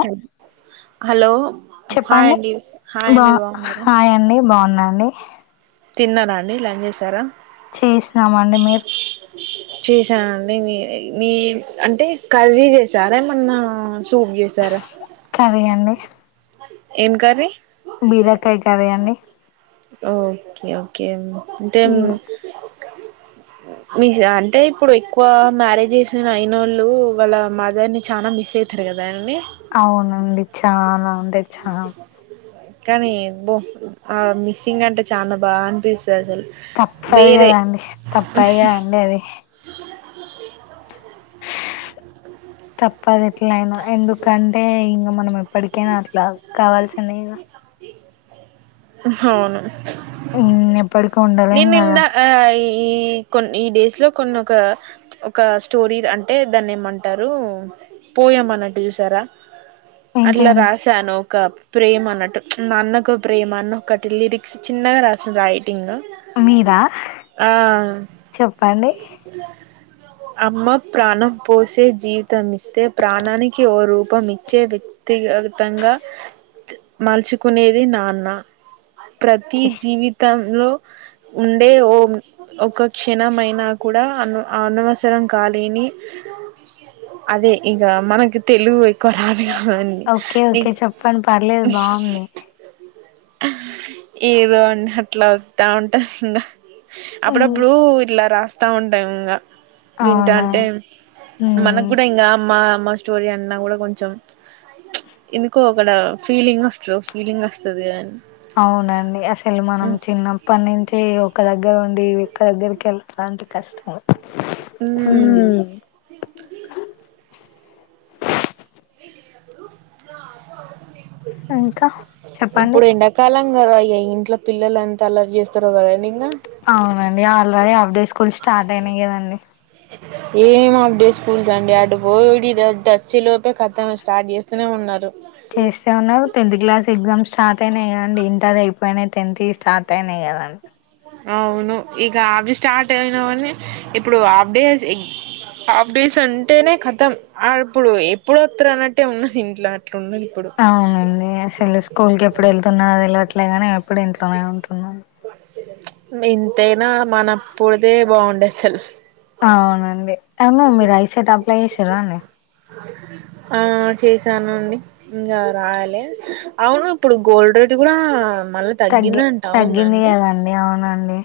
కడ్ hello hi చెప్పండి అండి, hi బా అండి బావున్నరా? హాయ్ అండి బాగున్నా అండి తిన్నరా అండి లంజేశారా చేసినమండి మీరు ని చేశానండి మీ మీ అంటే కర్రీ చేసారా, ఏమన్నా సూప్ జేసారా కర్రీ అండి ఏం కర్రీ బీరకాయ కరీ అండి ఓకే ఓకే అంటే మ్ ఉమ్, మిస్ అంటే ఇప్పుడు ఎక్కువ మ్యారేజ్ చేసిన అయినోళ్ళు వాళ్ళ మదర్ ని చానా మిస్ అయ్ అయితరు గదా అండి అవునండి చాలా అంటే చాల్ కనీ బ్బో ఆ మిస్సింగ్ అంటే చాలా బాదనిపిస్ తప్పదు వేరే కదండి తప్పదు కదండి అది తప్పది ఎట్లయినా ఎందుకంటే ఇంగ మనం ఎప్పటికైనా అట్లా కావాల్సిందేగ అవును ఉమ్ ఎప్పడు నేనిందా ఆయి ఈ కొన్ని ఈ డేస్ లో కొన్నోకా ఒక స్టోరీ అంటే దాన్ని ఏమంటరూ పోయమన్నట్టు చూసారా, అట్లా ఏంటిదండి రాసాను ఒక ప్రేమన్నట్టు నాన్నకు ప్రేమ అన్న ఒక్కటి లిరిక్స్ చిన్నగా రాసిం రైటింగ్ మీరా ఆ చెప్పండి అమ్మ ప్రాణం పోసి జీవితాన్నిస్తే ప్రాణానికి ఓ రూపం ఇచ్చే వ్యక్ క్తిగతంగా మలుచుకునేది నాన్న. ప్రతి ఓకే జీవితంలో ఉండే ఓ ఒక క్షణమైనా కూడా అన్వ అనవసరం కాలేని అదే ఇంక మనకి తెలుగు ఎక్కువ రా హా అండి ఓకే ఓకే చెప్పండి పర్లేదు బాగుంది ఏదో అండి అట్లా వత్తా ఉంటది ఇంగ ఉమ్, అప్పుడప్పుడు ఇలా రాస్తా ఉంటాం ఇంకా అవునా వింటాంటే మనకు ఉమ్, కూడా ఇంకా అమ్మ అమ్మా స్టోరీ అన్నా కూడా కొంచం ఎందుకో అక్కడ ఫీలింగ్ వస్త ఫీలింగ్ వస్తది అవునండి అసలే మనం చిన్నప్పటి నుంచి అయితే ఒక దగ్గర ఉండి ఇంకో దగ్గరికి వెళ్తున్నాం అంటే కష్టం ఉమ్ హ్మ్మ్ ఇంకా చెప్పండి ఇప్పుడు [unintelligible] ఇంట్లో పిల్లలు అంతా అల్లరి చేస్తారు కదా అని అవునండి ఆల్రెడీ అఫ్డే స్కూల్ స్టార్ట్ అయినాయి కదండి ఏం ఆఫ్డే స్కూల్స్ అండి అటు పోడిచ్చి అటొచ్చేలోపే కథ స్టార్ట్ చేస్తూనే ఉన్నారు చేశాను టెన్త్ క్లాస్ ఎగ్జామ్స్ స్టార్ట్ అయినాయి కదండి ఇంటర్ అయిపోయినాయి టెన్త్వి స్టార్ట్ అయినాయి కదండి అవును ఇక అవి స్టార్ట్ అయినవీ ఇప్పుడు హఫ్ డేస్ హాఫ్ డేస్ అంటేనే కథం ఇప్పుడు ఎప్పుడు వత్తారు అనట్టే ఉన్నది ఇంట్లో అట్లున్నది ఇప్పుడు అవునండి అసలు స్కూల్ కి ఎప్పుడు వెళ్తున్నారో తెలవట్లేగానీ అప్పుడు ఇంట్లోనే ఉంటు ఇంతైనా మనప్పుడుదే బాగుండే అసలు అవునండి అవును మీరు ఐ సెట్ అప్లై చేసారా అండి ఆ ఆ చేశానండి ఇంకా రాయలేదు అవును ఇప్పుడు గోల్డ్ రేట్ కూడా మళ్ళ తగ్గి తగ్గిందంటా అవునా తగ్గింది అండి కదండి అవునండి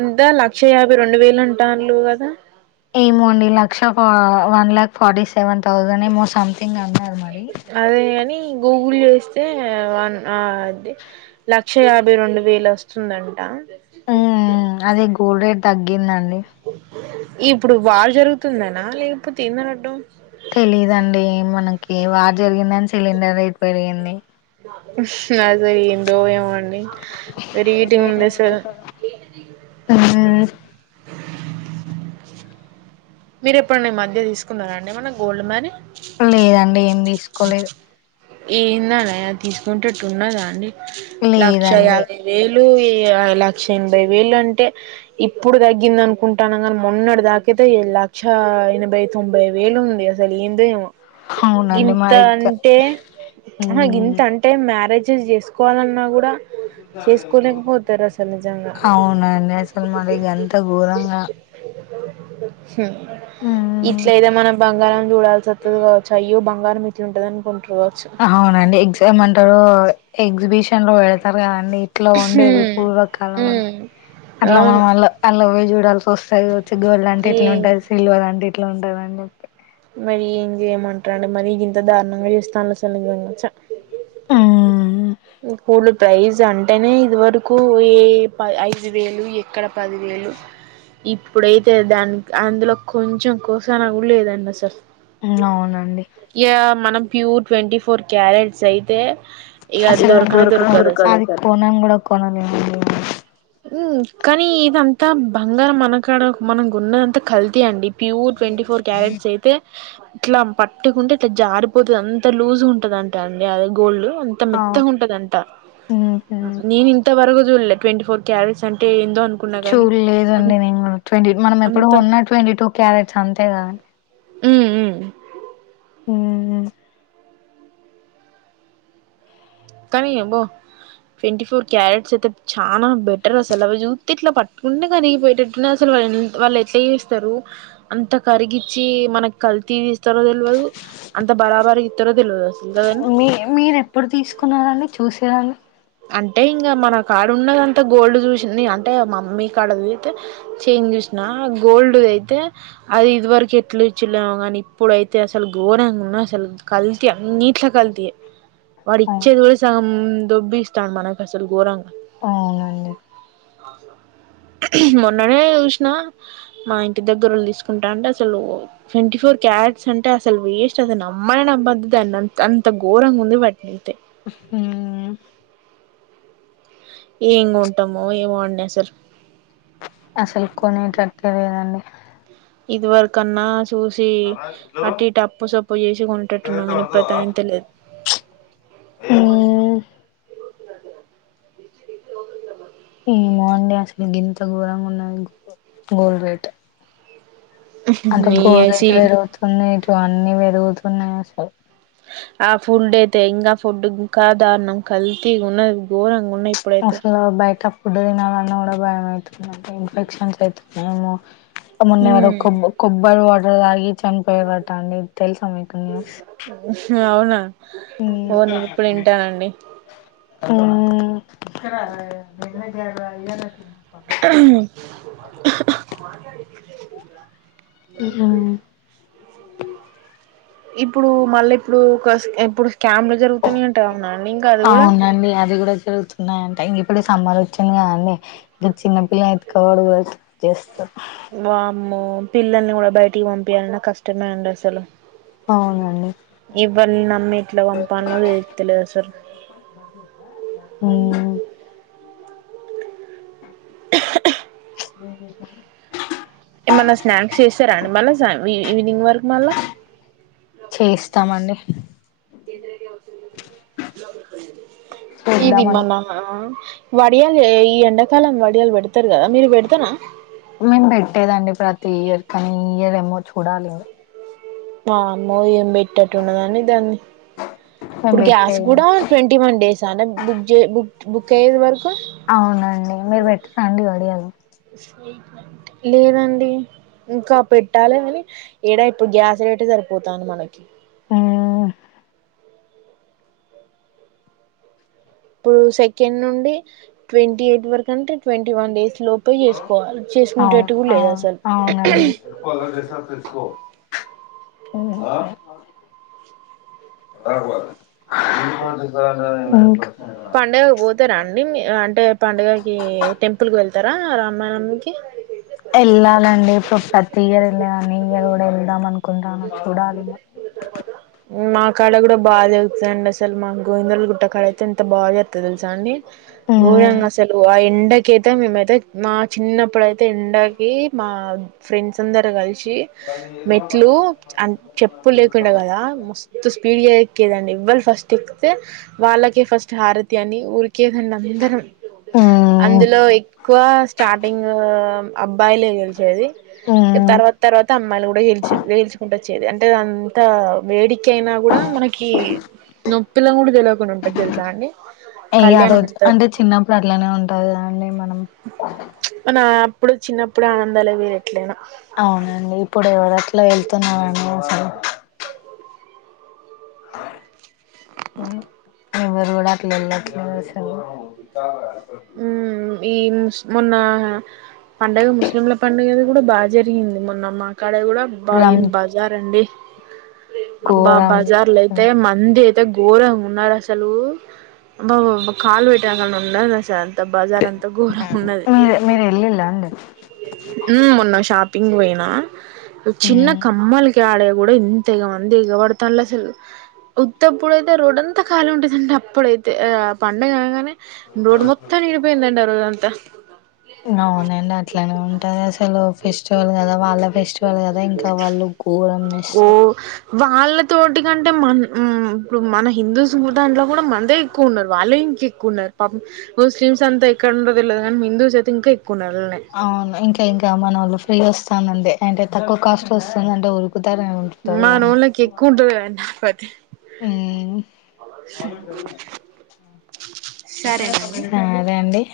ఎం త లక్ష యాభై రెండు వేలు అంటారులు కదా ఏమో అండి లక్ష one lakh forty seven thousand ఏమో సంథింగ్ అన్నారు మరి అదే గాని ఇంగో పూలు వేస్తే వన్ ఆ లక్ష యాభై రెండు వేలు వస్తుందంట మ్మ్ అదే గోల్ రేట్ తగ్గిందండి ఇప్పుడు వార్ జరుగుతుందనా లేకపోతే ఎందన్నట్టు తెలీదండి మనకి వారు జరిగిందనీ సిలిండర్ రేట్ పెరిగింది [unintelligible] అడ ఏటి రేట్ ఉంది ఏముంది అసల్ అసలు మ్మ్ మీరు ఎప్పుడన్న ఈమధ్య తీసుకున్నారా అండి ఏమన్న గోల్డ్ మరీ లేదండి ఏం తీసుకో ఏందనే తీసుకుంటేట్టు ఉన్నదా అండి లక్షా లేదండి యాభై వేలు [unintelligible] లక్ష ఎనభై వేలు అంటే ఇప్పుడు తగ్గిందానుకుంటాన్నావా మొన్నటి దాక అయితే లక్ష ఎనభై, తొంభై వేలు ఉంది అసలు ఏందో ఏమో అవునండి గింత మరి ఇక అంటే గింత మ్మ్ అంటే మ్యారేజెస్ చేసుకోవాలన్నా కూడా చేసుకోలేకపోతారు అసలు నిజంగా అవునండి అసలు మరి గంత ఘోరంగా మ్మ్ ఇట్లయినా మనం బంగారం చూడాల్సి వత్తది కావచ్చు అయ్యో బంగారం ఉంటదా [unintelligible] అవునండి ఎగ్జామ్ అంటారు ఎగ్జిబిషన్ లో వెళతారు కదా నీట్లో ఉండేది హ్మ్. పూర్వకాలం అని హ్మ్. అట్లా అవును మనం అ అలావే చూడాల్సి వస్తాయి వచ్చి గోల్డ్ అంటే ఇట్లా ఏం ఉంటది సిల్వర్ అంటే ఇట్లా ఉంటందిని చెప్పి మరి ఏం చేయమంటాడు మరి ఇంత దారుణంగా చేస్తానుల సలచ్చ ఆ గోల్డ్ ప్రైజ్ అంటేనే ఇది వరకు ఏ ఐదు వేలు ఎక్కడ పది వేలు ఇప్పుడైతే దాని అందులో కొంచెం కోసన లేదండి అసలు అవునండి ఇక మనం ప్యూర్ ట్వంటీ ఫోర్ క్యారెట్స్ యితే ఇక అసలు దొరకనే దొరకదు మనం అసలు అది కొనను కూడా కొనలేమండి మనం. కానీ ఇదంత ఇంత బంగారం మనకాడ మనం కొన్నడంత కల్తీ అండి ప్యూర్ ట్వంటీ ఫోర్ క్యారెట్స్ అయితే ఇట్లా పట్టుకుంటే ఇట్లా జారిపోతుంది అంత లూజ్ ఉంటదింటా అండి అది గోల్ ఆ ఇ ఉంటదింత ఉహు నేను ఇంత వరకు చూడలే ట్వంటీ ఫోర్ క్యారెట్స్ అంటే ఎండో చూ లేదండి నేను ట్వంటీ మనం ఎప్పుడు అంత ఉన్న ట్వంటీ టూ క్యారెట్స్ అంతే కదండి ఉ ఉ కానీ ఏబో ట్వంటీ ఫోర్ క్యారెట్స్ అయితే చాలా బెటర్ అసలు అవి చూస్త ఇట్లా పట్టుకుంటే కరిగిపోయటట్టునే అసలు వాళ్ళు ఎట్లా చేస్తారు అంత కరిగిచ్చి మనకి కల్తీ తీ ఇస్తారో తెలియదు అంత బరాబరి ఇతరు మీ మీరు ఎప్పుడు తీసుకున్నారండి చూసారండి అంటే ఇంకా మన కాడ ఉన్నద అంతా గోల్డ్ చూసింది అంటే మమ్మీ కాడ చదిగితే చైన్ చూసి గోల్డ్ అయితే అది ఇది వరకు ఎట్లు ఇచ్చిలేము కానీ ఇప్పుడుయితే అసలు గోడ్ కల్తీ అన్నిట్లో కల్తీ వాడు ఇచ్చేది కూడా సగం దబ్బిస్తాడు మనకు అసలు ఘోరంగా అవునండి ఆ సా మొన్ననే చూసిన మా ఇంటి దగ్గరలు తీసుకుంటా అంటే అసలు ట్వంటీ ఫోర్ క్యాట్స్ అంటే అసలు వేస్ట్ అసలు నమ్మని నమ్మదు దాన్నింత అంత ఘోరంగా ఉంది వాటినింతే ఉమ్ ఏం కొంటామో ఏమో అండి అసలు అసలు కొనే తట్టి లేదండి ఇది వర కన్నా చూసి అటు ఇటు అప్పు సప్పు చేసి కొంటట్టున్నా కానీ ఇప్పుడు అదంతా లేదు వల్ా ఉమ్ ఏమో అండి అసలు గింత ఘోరంగా ఉన్నది గోల్డ్ రేట్ అంటే ఈ గోల్డ్ రేట్ ఐసిల్ పెరుగుతున్నా ఇటు అన్నీ పెరుగుతున్నాయి అసలు ఆ ఫుల్ డేతే ఇంగా ఫుడ్ ఇంకా గోరం కల్తీ ఉన్నది గోరంగా అసలు బాయట ఫుడ్ తినాలన్నా కూడా భయం అవుతుంది అక్క ఇన్ఫెక్షన్స్ అవుతున్నాయేమో మొన్న ఎవరో ఉమ్ కొబ్బరి వాటర్ తాగి చనిపోయారట అండి తెలుసా మీకు న్యూస్ అవునా మ్మ్. ఓ నేను ఇప్పుడు వింటానండి అ మ్మ్. నల్గు వెడి ఉ ఇప్పుడు మళ్ళీ ఇప్పుడు ఎప్పుడు అవునండి అది కూడా జరుగుతున్నాయింటే ఇ ఇక్కడే సమ్మర్ వచ్చింది కదండీ ఇగ చిన్నపిల్ల ఎతుకవాడు కూడా చేస్తారు వామ్ము పిల్లల్ని కూడా బయటికి పంపియాలన్న కష్టమే అండి అసలు అవునండి ఎవరిని నమ్మికి లే [inaudible] ఉమ్ [unintelligible] లే స [unintelligible] ఏమనా స్నాక్స్ చేసారండి మళ్ళా ఈవినింగ్ వర చేస్తామండి ఇది చేద్దామను మల్లా అహ్ వడియాలు ఈ ఎండాకాలం వడియాలు పెడతారు కదా మీరు పెడతార నేను పెట్టేదండి ప్రతి ఇయర్ కానీ ఈ ఇయర్ ఏమో చూడాలి వామ్మో ఏం పెద్దేటట్టుంది దాని మేము ఇప్పుడు గ్యాస్ పెట్టేదండి కూడా ట్వంటీ వన్ డేస్ అన్న బుక్ బుక్ బుక్ అయ్యేది వరకు అవునండి మీరు పెట్ట రండి వడియాలు లేదండి ఇంకా పెట్టాలి కాని ఎడా ఇప్పుడు గ్యాస్ చేయబట్టి సరిపోతుంది ఉమ్ ఇప్పుడు సెకండ్ నుండి ట్వంటీ ఎయిట్ వరకు అంటే ట్వంటీ వన్ డేస్ లోపే చేసుకోవాలి అవును చేసుకుంటేట్టు కూడా లేదు అవును అసలు అవునండి అ [unintelligible] ఇంకా పండుగ పోతారా అండి అంటే పండుగకి టెంపుల్కి వెళ్ ఇతారా రామారామ్ కి వెళ్ళాలండి ఇప్పుడు ప్రతి ఇయర్ వెళ్ళే దాని ఇయర్ కూడా వెళ్దాం అనుకుంటాను చూడాలిమ్మ మా కాడ కూడా బాగా దగుతుందండి అసలు మా గోవిందలు గుట్ట కాడ అయితేంట భార్య తెలుసాండి మ్మ్ ఘరంగా సెలవుయి [unintelligible] ఎండకి అయితే మేమైతే మా చిన్నప్పుడుయితే ఎండకి మా ఫ్రెండ్స్ అందరు కలిసి మెట్లు చెప్పు లేకుండ కదా మస్తు స్పీడ్ ేదండి ఇవ్వళ ఫస్ట్ ఎక్స్తతే వాళ్ళకే ఫస్ట్ హారతి అని ఊరికి లేదండి అందరం మ్మ్ అందులో ఎక్కువ స్టార్టింగ్ అబ్బాయిలే గెలిచేది మ్మ్ తర్వాత తర్వాత అమ్మాయిలు కూడా గెల్చు గెల్చుకుంటే అంటే అంత వేడిక అయినా కూడా మనకి నొప్పిల కూడా తెల ని ఉంటది తెలుసాండి అయ ఆ రోజు అంటే చిన్నప్పుడు అట్లనే ఉంటంది అండి మనం మన అప్పుడు చిన్నప్పుడు ఆనందాలే వేరే అవునండి ఇప్పుడు ఎవరట్లా వెళ్తున్నామండి సర ఎవరు కూడా అట్లా వెళ్ళతేలేదు అసలు ఉమ్ ఈస్ మొన్న పండగ ముస్లింల పండుగది కూడా బాగా జరిగింది మొన్న మా ఇక్కడ కూడా అబ్బా రం ఏం బజార్ అండి అబ్బా ఘోరం బజార్ లో అయితే మంది అయితే ఎంత ఘోరంగా ఉన్నారు అసలు అబ్బా బా కాలు పెట్టక ఉన్నారు అ అంతా బజార్ అంతా ఘోరం ఉన్నది మీరు మీరు వెళ్ళిలా అండి ఉమ్ మన్న షాపింగ్ పోయినా చిన్న కమ్మలికి ఆడ కూడా ఇంతేగ అంది ఎగవడుతా అసలు ఉత్తప్పుడైతే రోడ్ంతా ఖాళీ ఉంటేదండి అప్పుడైతే ఆ పండగ అనగానే రోడ్ మొత్తాం నిండి పోయింది అది అంత అవునండి అట్లనే ఉంటారు అసలు ఫెస్టివల్ కదా వాళ్ళ ఫెస్టివల్ కదా ఇంకా వాళ్ళు ఘోరం చే స్తారు వాళ్ళ తోటి కంటే మన ఉమ్ ఇప్పుడు మన హిందూస్ దాంట్లో కూడా మందే ఎక్కువ ఉన్నారు వాళ్ళు ఇంక ఎక్కువ ఉన్నారు పాపం ముస్లిమ్స్ంతా ఇక్కండో తె లేదు కానీ హిందూస్ ఐతే ఇంకా ఎక్కువ నలన్నాయి అవును ఇంకా ఇంకా మన వాళ్ళు ఫ్రీ వస్తానండి అంటే తక్కువ కాస్ట్ వస్తుందింటే ఉరుకు ఉదరణ ఉత్తదే అని మనోళ్ళకి ఎక్కువ ఉంటది కదా పతి ఊ సరేనండి నాదండి